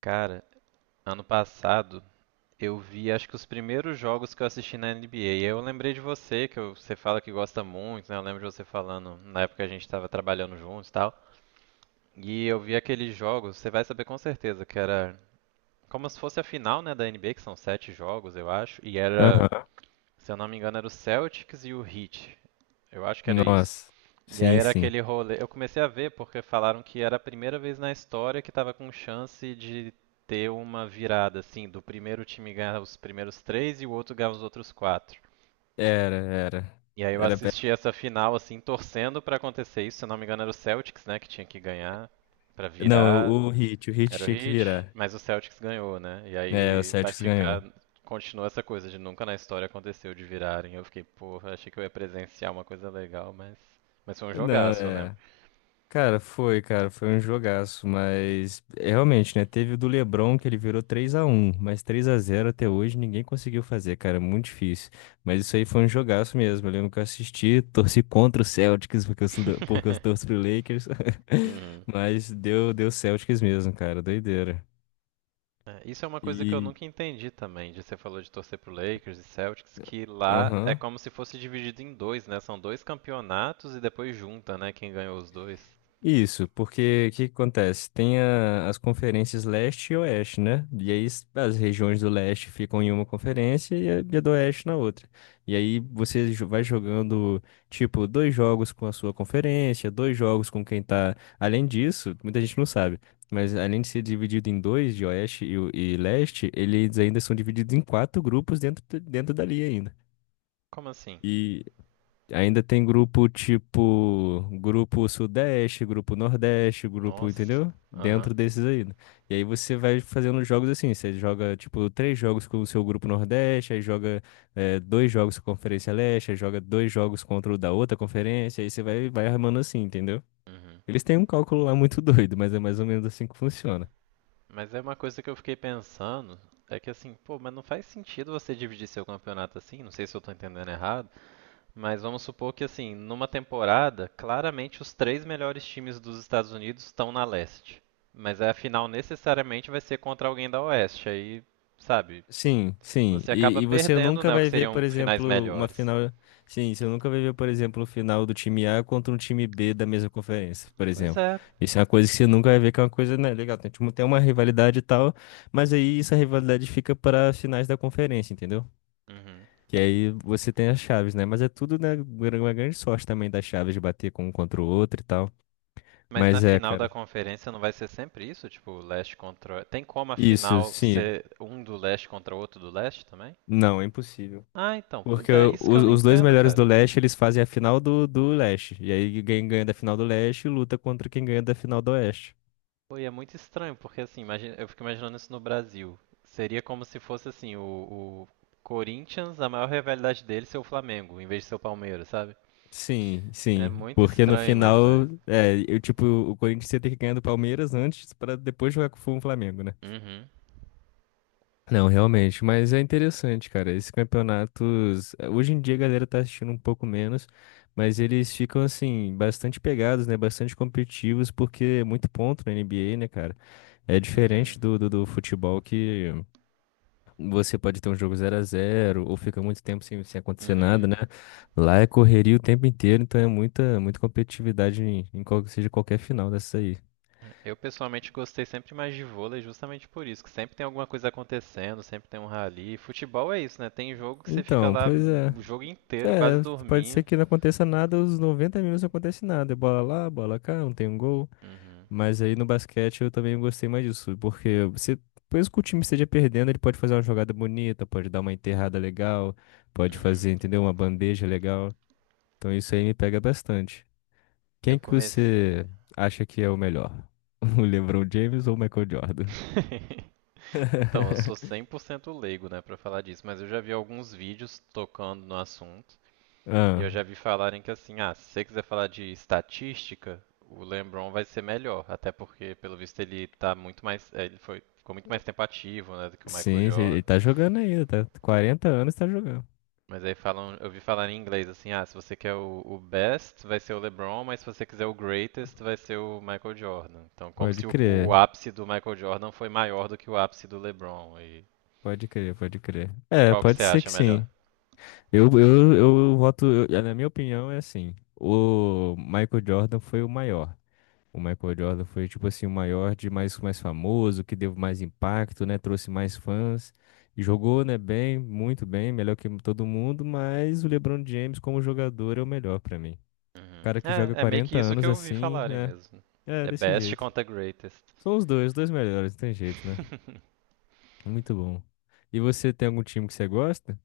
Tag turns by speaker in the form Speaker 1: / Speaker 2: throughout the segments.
Speaker 1: Cara, ano passado eu vi acho que os primeiros jogos que eu assisti na NBA. E eu lembrei de você, que você fala que gosta muito, né? Eu lembro de você falando na época que a gente tava trabalhando juntos e tal. E eu vi aqueles jogos, você vai saber com certeza, que era como se fosse a final, né, da NBA, que são sete jogos, eu acho. E era,
Speaker 2: Aham.
Speaker 1: se eu não me engano, era o Celtics e o Heat. Eu acho que era isso.
Speaker 2: Nossa.
Speaker 1: E aí
Speaker 2: Sim,
Speaker 1: era
Speaker 2: sim.
Speaker 1: aquele rolê. Eu comecei a ver porque falaram que era a primeira vez na história que tava com chance de ter uma virada, assim, do primeiro time ganhar os primeiros três e o outro ganhar os outros quatro.
Speaker 2: Era, era.
Speaker 1: E aí eu
Speaker 2: Era. pe-
Speaker 1: assisti essa final, assim, torcendo pra acontecer isso. Se eu não me engano, era o Celtics, né, que tinha que ganhar pra
Speaker 2: Não,
Speaker 1: virar.
Speaker 2: o Hit
Speaker 1: Era o
Speaker 2: tinha que
Speaker 1: Heat,
Speaker 2: virar.
Speaker 1: mas o Celtics ganhou, né? E
Speaker 2: É, o
Speaker 1: aí vai
Speaker 2: Celtics ganhou.
Speaker 1: ficar. Continua essa coisa de nunca na história aconteceu de virarem. Eu fiquei, porra, achei que eu ia presenciar uma coisa legal, mas. Mas foi um
Speaker 2: Não,
Speaker 1: jogaço, né?
Speaker 2: é. Cara, foi um jogaço, mas é, realmente, né? Teve o do LeBron que ele virou 3-1, mas 3-0 até hoje ninguém conseguiu fazer, cara, é muito difícil. Mas isso aí foi um jogaço mesmo. Eu lembro que eu assisti, torci contra o Celtics porque eu torço pro Lakers,
Speaker 1: Uhum.
Speaker 2: mas deu Celtics mesmo, cara, doideira.
Speaker 1: É, isso é uma coisa que eu nunca entendi também, de você falou de torcer pro Lakers e Celtics, que lá é
Speaker 2: Aham.
Speaker 1: como se fosse dividido em dois, né? São dois campeonatos e depois junta, né, quem ganhou os dois.
Speaker 2: Isso, porque o que que acontece? Tem as conferências leste e oeste, né? E aí as regiões do leste ficam em uma conferência e a do oeste na outra. E aí você vai jogando, tipo, dois jogos com a sua conferência, dois jogos com quem tá. Além disso, muita gente não sabe, mas além de ser dividido em dois, de oeste e leste, eles ainda são divididos em quatro grupos dentro dali ainda.
Speaker 1: Como assim?
Speaker 2: Ainda tem grupo, tipo, grupo Sudeste, grupo Nordeste, grupo,
Speaker 1: Nossa.
Speaker 2: entendeu?
Speaker 1: Aham.
Speaker 2: Dentro desses aí, né? E aí você vai fazendo jogos assim, você joga tipo três jogos com o seu grupo Nordeste, aí joga dois jogos com a Conferência Leste, aí joga dois jogos contra o da outra conferência, aí você vai armando assim, entendeu?
Speaker 1: Uhum.
Speaker 2: Eles têm um cálculo lá muito doido, mas é mais ou menos assim que funciona.
Speaker 1: Mas é uma coisa que eu fiquei pensando, é que assim, pô, mas não faz sentido você dividir seu campeonato assim, não sei se eu tô entendendo errado. Mas vamos supor que, assim, numa temporada, claramente os três melhores times dos Estados Unidos estão na leste. Mas aí a final necessariamente vai ser contra alguém da oeste. Aí, sabe,
Speaker 2: Sim, sim.
Speaker 1: você
Speaker 2: E,
Speaker 1: acaba
Speaker 2: e você
Speaker 1: perdendo,
Speaker 2: nunca
Speaker 1: né, o que
Speaker 2: vai ver, por
Speaker 1: seriam finais
Speaker 2: exemplo, uma
Speaker 1: melhores.
Speaker 2: final. Sim, você nunca vai ver, por exemplo, o final do time A contra um time B da mesma conferência, por
Speaker 1: Pois
Speaker 2: exemplo.
Speaker 1: é.
Speaker 2: Isso é uma coisa que você nunca vai ver, que é uma coisa, né, legal. Tem tipo, tem uma rivalidade e tal, mas aí essa rivalidade fica para as finais da conferência, entendeu?
Speaker 1: Uhum.
Speaker 2: Que aí você tem as chaves, né? Mas é tudo, né, uma grande sorte também das chaves de bater com um contra o outro e tal.
Speaker 1: Mas na
Speaker 2: Mas é,
Speaker 1: final da
Speaker 2: cara.
Speaker 1: conferência não vai ser sempre isso? Tipo, leste contra. Tem como a
Speaker 2: Isso,
Speaker 1: final
Speaker 2: sim.
Speaker 1: ser um do leste contra outro do leste também?
Speaker 2: Não, é impossível.
Speaker 1: Ah, então,
Speaker 2: Porque
Speaker 1: pois é,
Speaker 2: o-
Speaker 1: isso que eu
Speaker 2: os,
Speaker 1: não
Speaker 2: os dois
Speaker 1: entendo,
Speaker 2: melhores
Speaker 1: cara.
Speaker 2: do leste, eles fazem a final do leste. E aí quem ganha da final do leste luta contra quem ganha da final do oeste.
Speaker 1: Pô, e é muito estranho, porque assim, imagina, eu fico imaginando isso no Brasil. Seria como se fosse assim, o Corinthians, a maior rivalidade dele ser o Flamengo, em vez de ser o Palmeiras, sabe?
Speaker 2: Sim,
Speaker 1: É
Speaker 2: sim.
Speaker 1: muito
Speaker 2: Porque no
Speaker 1: estranho imaginar
Speaker 2: final,
Speaker 1: isso.
Speaker 2: é, eu, tipo, o Corinthians ia ter que ganhar do Palmeiras antes pra depois jogar com o Flamengo, né?
Speaker 1: Uhum,
Speaker 2: Não, realmente. Mas é interessante, cara. Esses campeonatos. Hoje em dia a galera tá assistindo um pouco menos, mas eles ficam, assim, bastante pegados, né? Bastante competitivos, porque é muito ponto na NBA, né, cara? É
Speaker 1: uhum,
Speaker 2: diferente do futebol que Você pode ter um jogo zero a zero ou fica muito tempo sem acontecer nada,
Speaker 1: uhum.
Speaker 2: né? Lá é correria o tempo inteiro, então é muita, muita competitividade em qual que seja qualquer final dessa aí.
Speaker 1: Eu pessoalmente gostei sempre mais de vôlei justamente por isso, que sempre tem alguma coisa acontecendo, sempre tem um rally. Futebol é isso, né? Tem jogo que você fica
Speaker 2: Então,
Speaker 1: lá
Speaker 2: pois é.
Speaker 1: o jogo inteiro, quase
Speaker 2: É, pode ser
Speaker 1: dormindo.
Speaker 2: que não aconteça nada, os 90 minutos não acontece nada. É bola lá, bola cá, não tem um gol.
Speaker 1: Uhum,
Speaker 2: Mas aí no basquete eu também gostei mais disso, porque você, mesmo que o time esteja perdendo, ele pode fazer uma jogada bonita, pode dar uma enterrada legal, pode
Speaker 1: uhum.
Speaker 2: fazer, entendeu? Uma bandeja legal. Então isso aí me pega bastante.
Speaker 1: Eu
Speaker 2: Quem que
Speaker 1: comecei.
Speaker 2: você acha que é o melhor? O LeBron James ou o Michael Jordan?
Speaker 1: Então, eu sou 100% leigo, né, pra falar disso, mas eu já vi alguns vídeos tocando no assunto e eu
Speaker 2: Ah,
Speaker 1: já vi falarem que assim, ah, se você quiser falar de estatística, o LeBron vai ser melhor, até porque pelo visto ele tá muito mais, ele foi ficou muito mais tempo ativo, né, do que o Michael
Speaker 2: sim, sim, ele
Speaker 1: Jordan.
Speaker 2: tá jogando ainda, tá? 40 anos tá jogando.
Speaker 1: Mas aí falam, eu vi falar em inglês assim, ah, se você quer o, best, vai ser o LeBron, mas se você quiser o greatest, vai ser o Michael Jordan. Então, como
Speaker 2: Pode
Speaker 1: se o
Speaker 2: crer,
Speaker 1: ápice do Michael Jordan foi maior do que o ápice do LeBron. E
Speaker 2: pode crer, pode crer. É,
Speaker 1: qual que você
Speaker 2: pode ser
Speaker 1: acha
Speaker 2: que
Speaker 1: melhor?
Speaker 2: sim. Eu voto, na minha opinião, é assim. O Michael Jordan foi o maior. O Michael Jordan foi, tipo assim, o maior de mais famoso, que deu mais impacto, né? Trouxe mais fãs. E jogou, né, bem, muito bem, melhor que todo mundo, mas o LeBron James como jogador é o melhor pra mim. O
Speaker 1: Uhum.
Speaker 2: cara que joga
Speaker 1: É, é meio
Speaker 2: 40
Speaker 1: que isso que
Speaker 2: anos
Speaker 1: eu ouvi
Speaker 2: assim,
Speaker 1: falarem
Speaker 2: é,
Speaker 1: mesmo.
Speaker 2: é
Speaker 1: É
Speaker 2: desse
Speaker 1: best
Speaker 2: jeito.
Speaker 1: contra greatest.
Speaker 2: São os dois melhores, não tem jeito, né? Muito bom. E você tem algum time que você gosta?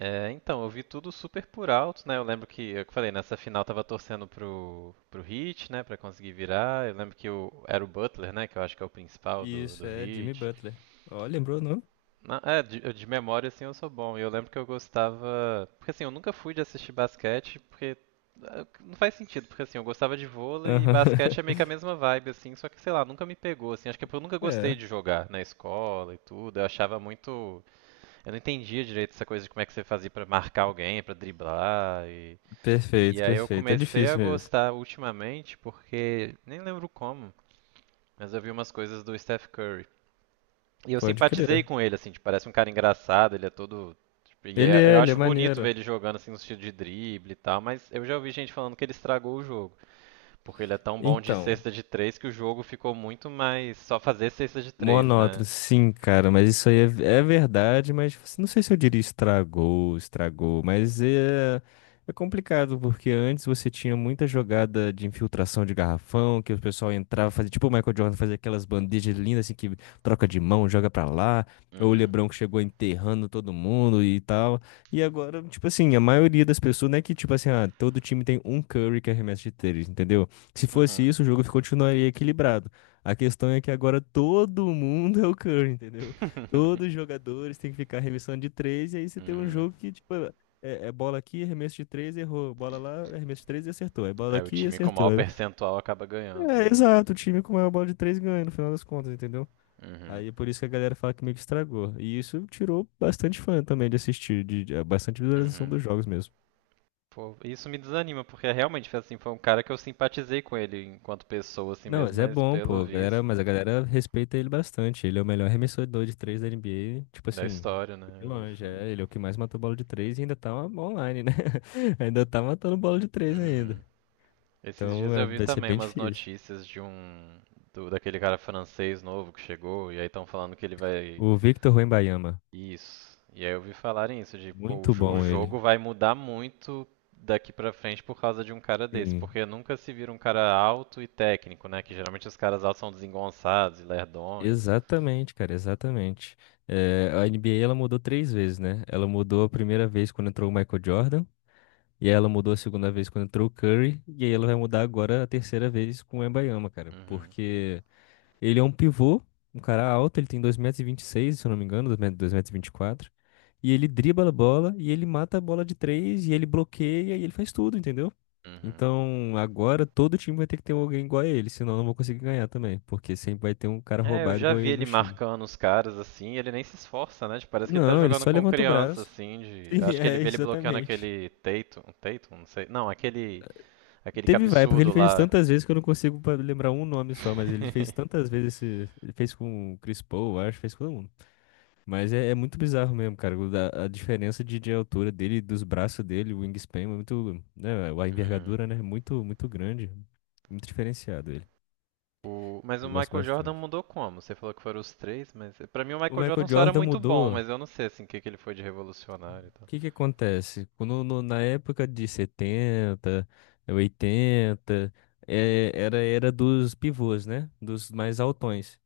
Speaker 1: É, então, eu vi tudo super por alto, né? Eu lembro que, eu que falei, nessa final eu tava torcendo pro, pro Heat, né? Pra conseguir virar. Eu lembro que o, era o Butler, né? Que eu acho que é o principal do,
Speaker 2: Isso,
Speaker 1: do
Speaker 2: é Jimmy
Speaker 1: Heat.
Speaker 2: Butler. Ó, lembrou o nome?
Speaker 1: É, de, de memória, assim, eu sou bom. E eu lembro que eu gostava. Porque, assim, eu nunca fui de assistir basquete, porque. Ah, não faz sentido, porque, assim, eu gostava de vôlei e
Speaker 2: Aham.
Speaker 1: basquete é meio que a mesma vibe, assim, só que, sei lá, nunca me pegou, assim. Acho que é porque eu nunca gostei
Speaker 2: É,
Speaker 1: de jogar na escola e tudo. Eu achava muito. Eu não entendia direito essa coisa de como é que você fazia pra marcar alguém, pra driblar. E
Speaker 2: perfeito,
Speaker 1: aí eu
Speaker 2: perfeito. É
Speaker 1: comecei a
Speaker 2: difícil mesmo.
Speaker 1: gostar ultimamente, porque. Nem lembro como, mas eu vi umas coisas do Steph Curry. E eu
Speaker 2: Pode
Speaker 1: simpatizei
Speaker 2: crer.
Speaker 1: com ele, assim, tipo, parece um cara engraçado, ele é todo. Tipo,
Speaker 2: Ele
Speaker 1: eu
Speaker 2: é, ele é
Speaker 1: acho bonito ver
Speaker 2: maneiro.
Speaker 1: ele jogando assim no estilo de drible e tal, mas eu já ouvi gente falando que ele estragou o jogo. Porque ele é tão bom de
Speaker 2: Então,
Speaker 1: cesta de três que o jogo ficou muito mais só fazer cesta de três, né?
Speaker 2: monótono, sim, cara, mas isso aí é verdade, mas tipo assim, não sei se eu diria estragou, estragou, mas é complicado, porque antes você tinha muita jogada de infiltração de garrafão, que o pessoal entrava, fazia tipo o Michael Jordan, fazia aquelas bandejas lindas assim, que troca de mão, joga pra lá, ou o
Speaker 1: Uhum.
Speaker 2: LeBron que chegou enterrando todo mundo e tal, e agora, tipo assim, a maioria das pessoas, não é que tipo assim, ah, todo time tem um Curry que arremessa de três, entendeu? Se fosse
Speaker 1: Uhum.
Speaker 2: isso, o jogo continuaria equilibrado. A questão é que agora todo mundo é o Curry, entendeu? Todos os jogadores têm que ficar arremessando de três, e aí você tem um
Speaker 1: Uhum.
Speaker 2: jogo que, tipo, é bola aqui, arremesso de três, errou. Bola lá, arremesso de três e acertou. É bola
Speaker 1: Aí o
Speaker 2: aqui e
Speaker 1: time com
Speaker 2: acertou.
Speaker 1: maior percentual acaba ganhando, né?
Speaker 2: Exato, o time com maior bola de três ganha, no final das contas, entendeu?
Speaker 1: Uhum.
Speaker 2: Aí é por isso que a galera fala que meio que estragou. E isso tirou bastante fã também de assistir, bastante visualização
Speaker 1: Uhum.
Speaker 2: dos jogos mesmo.
Speaker 1: Pô, isso me desanima, porque é realmente foi assim, foi um cara que eu simpatizei com ele enquanto pessoa, assim
Speaker 2: Não,
Speaker 1: mesmo,
Speaker 2: mas é
Speaker 1: mas
Speaker 2: bom,
Speaker 1: pelo
Speaker 2: pô. A
Speaker 1: visto
Speaker 2: Galera, mas a galera respeita ele bastante. Ele é o melhor arremessador de três da NBA. Tipo
Speaker 1: da
Speaker 2: assim,
Speaker 1: história, né? Eu
Speaker 2: de
Speaker 1: ouvi
Speaker 2: longe.
Speaker 1: falar.
Speaker 2: É, ele é o que mais matou bola de três e ainda tá online, né? Ainda tá matando bola de três ainda.
Speaker 1: Uhum. Esses
Speaker 2: Então
Speaker 1: dias
Speaker 2: é,
Speaker 1: eu vi
Speaker 2: vai ser
Speaker 1: também
Speaker 2: bem
Speaker 1: umas
Speaker 2: difícil.
Speaker 1: notícias de um do, daquele cara francês novo que chegou e aí estão falando que ele vai
Speaker 2: O Victor Wembanyama,
Speaker 1: isso. E aí eu vi falarem isso de pô, o,
Speaker 2: muito
Speaker 1: o
Speaker 2: bom ele.
Speaker 1: jogo vai mudar muito daqui pra frente por causa de um cara desse,
Speaker 2: Sim.
Speaker 1: porque nunca se vira um cara alto e técnico, né? Que geralmente os caras altos são desengonçados e lerdões.
Speaker 2: Exatamente, cara, exatamente. É, a NBA ela mudou três vezes, né? Ela mudou a primeira vez quando entrou o Michael Jordan. E aí ela mudou a segunda vez quando entrou o Curry, e aí ela vai mudar agora a terceira vez com o Wembanyama, cara.
Speaker 1: Uhum.
Speaker 2: Porque ele é um pivô, um cara alto, ele tem 2,26 m, se eu não me engano. 2,24 m. E vinte e quatro. E ele dribla a bola, e ele mata a bola de três, e ele bloqueia, e ele faz tudo, entendeu?
Speaker 1: Uhum.
Speaker 2: Então agora todo time vai ter que ter alguém igual a ele, senão eu não vou conseguir ganhar também. Porque sempre vai ter um cara
Speaker 1: É, eu
Speaker 2: roubado
Speaker 1: já
Speaker 2: igual a
Speaker 1: vi
Speaker 2: ele no
Speaker 1: ele
Speaker 2: time.
Speaker 1: marcando os caras assim, e ele nem se esforça, né? Tipo, parece que ele tá
Speaker 2: Não, ele
Speaker 1: jogando
Speaker 2: só
Speaker 1: com
Speaker 2: levanta o
Speaker 1: criança,
Speaker 2: braço.
Speaker 1: assim, de. Eu
Speaker 2: Sim,
Speaker 1: acho que ele
Speaker 2: é,
Speaker 1: vê ele bloqueando
Speaker 2: exatamente.
Speaker 1: aquele Tatum, Tatum, não sei. Não, aquele. Aquele
Speaker 2: Teve vai, porque ele
Speaker 1: cabeçudo
Speaker 2: fez
Speaker 1: lá.
Speaker 2: tantas vezes que eu não consigo lembrar um nome só, mas ele fez tantas vezes esse. Ele fez com o Chris Paul, eu acho, fez com todo mundo. Mas é muito bizarro mesmo, cara. A diferença de altura dele, dos braços dele, o wingspan, é muito, né, a
Speaker 1: Uhum.
Speaker 2: envergadura, né? É muito, grande. Muito diferenciado ele.
Speaker 1: O... Mas o
Speaker 2: Eu gosto
Speaker 1: Michael Jordan
Speaker 2: bastante.
Speaker 1: mudou como? Você falou que foram os três, mas pra mim o
Speaker 2: O
Speaker 1: Michael Jordan
Speaker 2: Michael
Speaker 1: só era
Speaker 2: Jordan
Speaker 1: muito bom,
Speaker 2: mudou. O
Speaker 1: mas eu não sei assim o que que ele foi de revolucionário e tal.
Speaker 2: que que acontece? Quando, no- Na época de setenta, oitenta, é, era a era dos pivôs, né? Dos mais altões.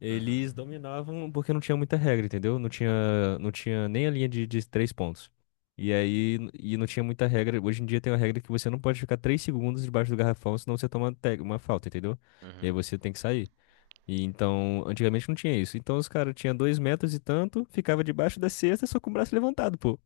Speaker 2: Eles
Speaker 1: Uhum.
Speaker 2: dominavam porque não tinha muita regra, entendeu? Não tinha nem a linha de três pontos. E aí, e não tinha muita regra. Hoje em dia tem uma regra que você não pode ficar 3 segundos debaixo do garrafão, senão você toma uma falta, entendeu? E aí
Speaker 1: Uhum.
Speaker 2: você tem que sair. E então, antigamente não tinha isso. Então os caras tinham 2 metros e tanto, ficava debaixo da cesta só com o braço levantado, pô.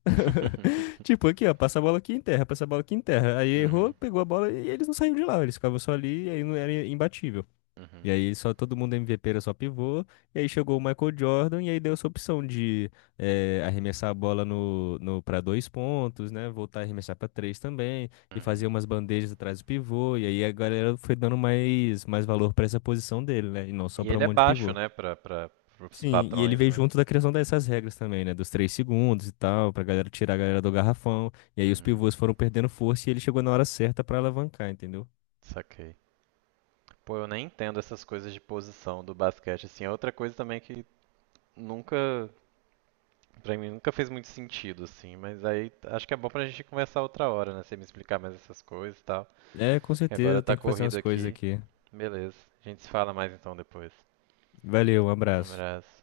Speaker 2: Tipo, aqui, ó, passa a bola aqui em terra, passa a bola aqui em terra. Aí errou,
Speaker 1: Uhum.
Speaker 2: pegou a bola e eles não saíam de lá, eles ficavam só ali e aí não era imbatível.
Speaker 1: Uhum.
Speaker 2: E aí só todo mundo MVP era só pivô. E aí chegou o Michael Jordan e aí deu essa opção de arremessar a bola no para dois pontos, né? Voltar a arremessar para três também e fazer
Speaker 1: Uhum.
Speaker 2: umas bandejas atrás do pivô. E aí a galera foi dando mais valor para essa posição dele, né? E não só
Speaker 1: E
Speaker 2: para um
Speaker 1: ele é
Speaker 2: monte de
Speaker 1: baixo,
Speaker 2: pivô.
Speaker 1: né, pra, pra, pros
Speaker 2: Sim, e ele
Speaker 1: padrões,
Speaker 2: veio
Speaker 1: né?
Speaker 2: junto da criação dessas regras também, né? Dos 3 segundos e tal, pra galera tirar a galera do garrafão. E aí os
Speaker 1: Uhum.
Speaker 2: pivôs foram perdendo força e ele chegou na hora certa pra alavancar, entendeu?
Speaker 1: Saquei. Pô, eu nem entendo essas coisas de posição do basquete, assim. É outra coisa também que nunca, pra mim, nunca fez muito sentido, assim. Mas aí acho que é bom pra gente conversar outra hora, né? Você me explicar mais essas coisas e tal.
Speaker 2: É, com
Speaker 1: E agora
Speaker 2: certeza,
Speaker 1: tá
Speaker 2: tem que fazer umas
Speaker 1: corrido
Speaker 2: coisas
Speaker 1: aqui.
Speaker 2: aqui.
Speaker 1: Beleza. A gente se fala mais então depois.
Speaker 2: Valeu, um
Speaker 1: Um
Speaker 2: abraço.
Speaker 1: abraço.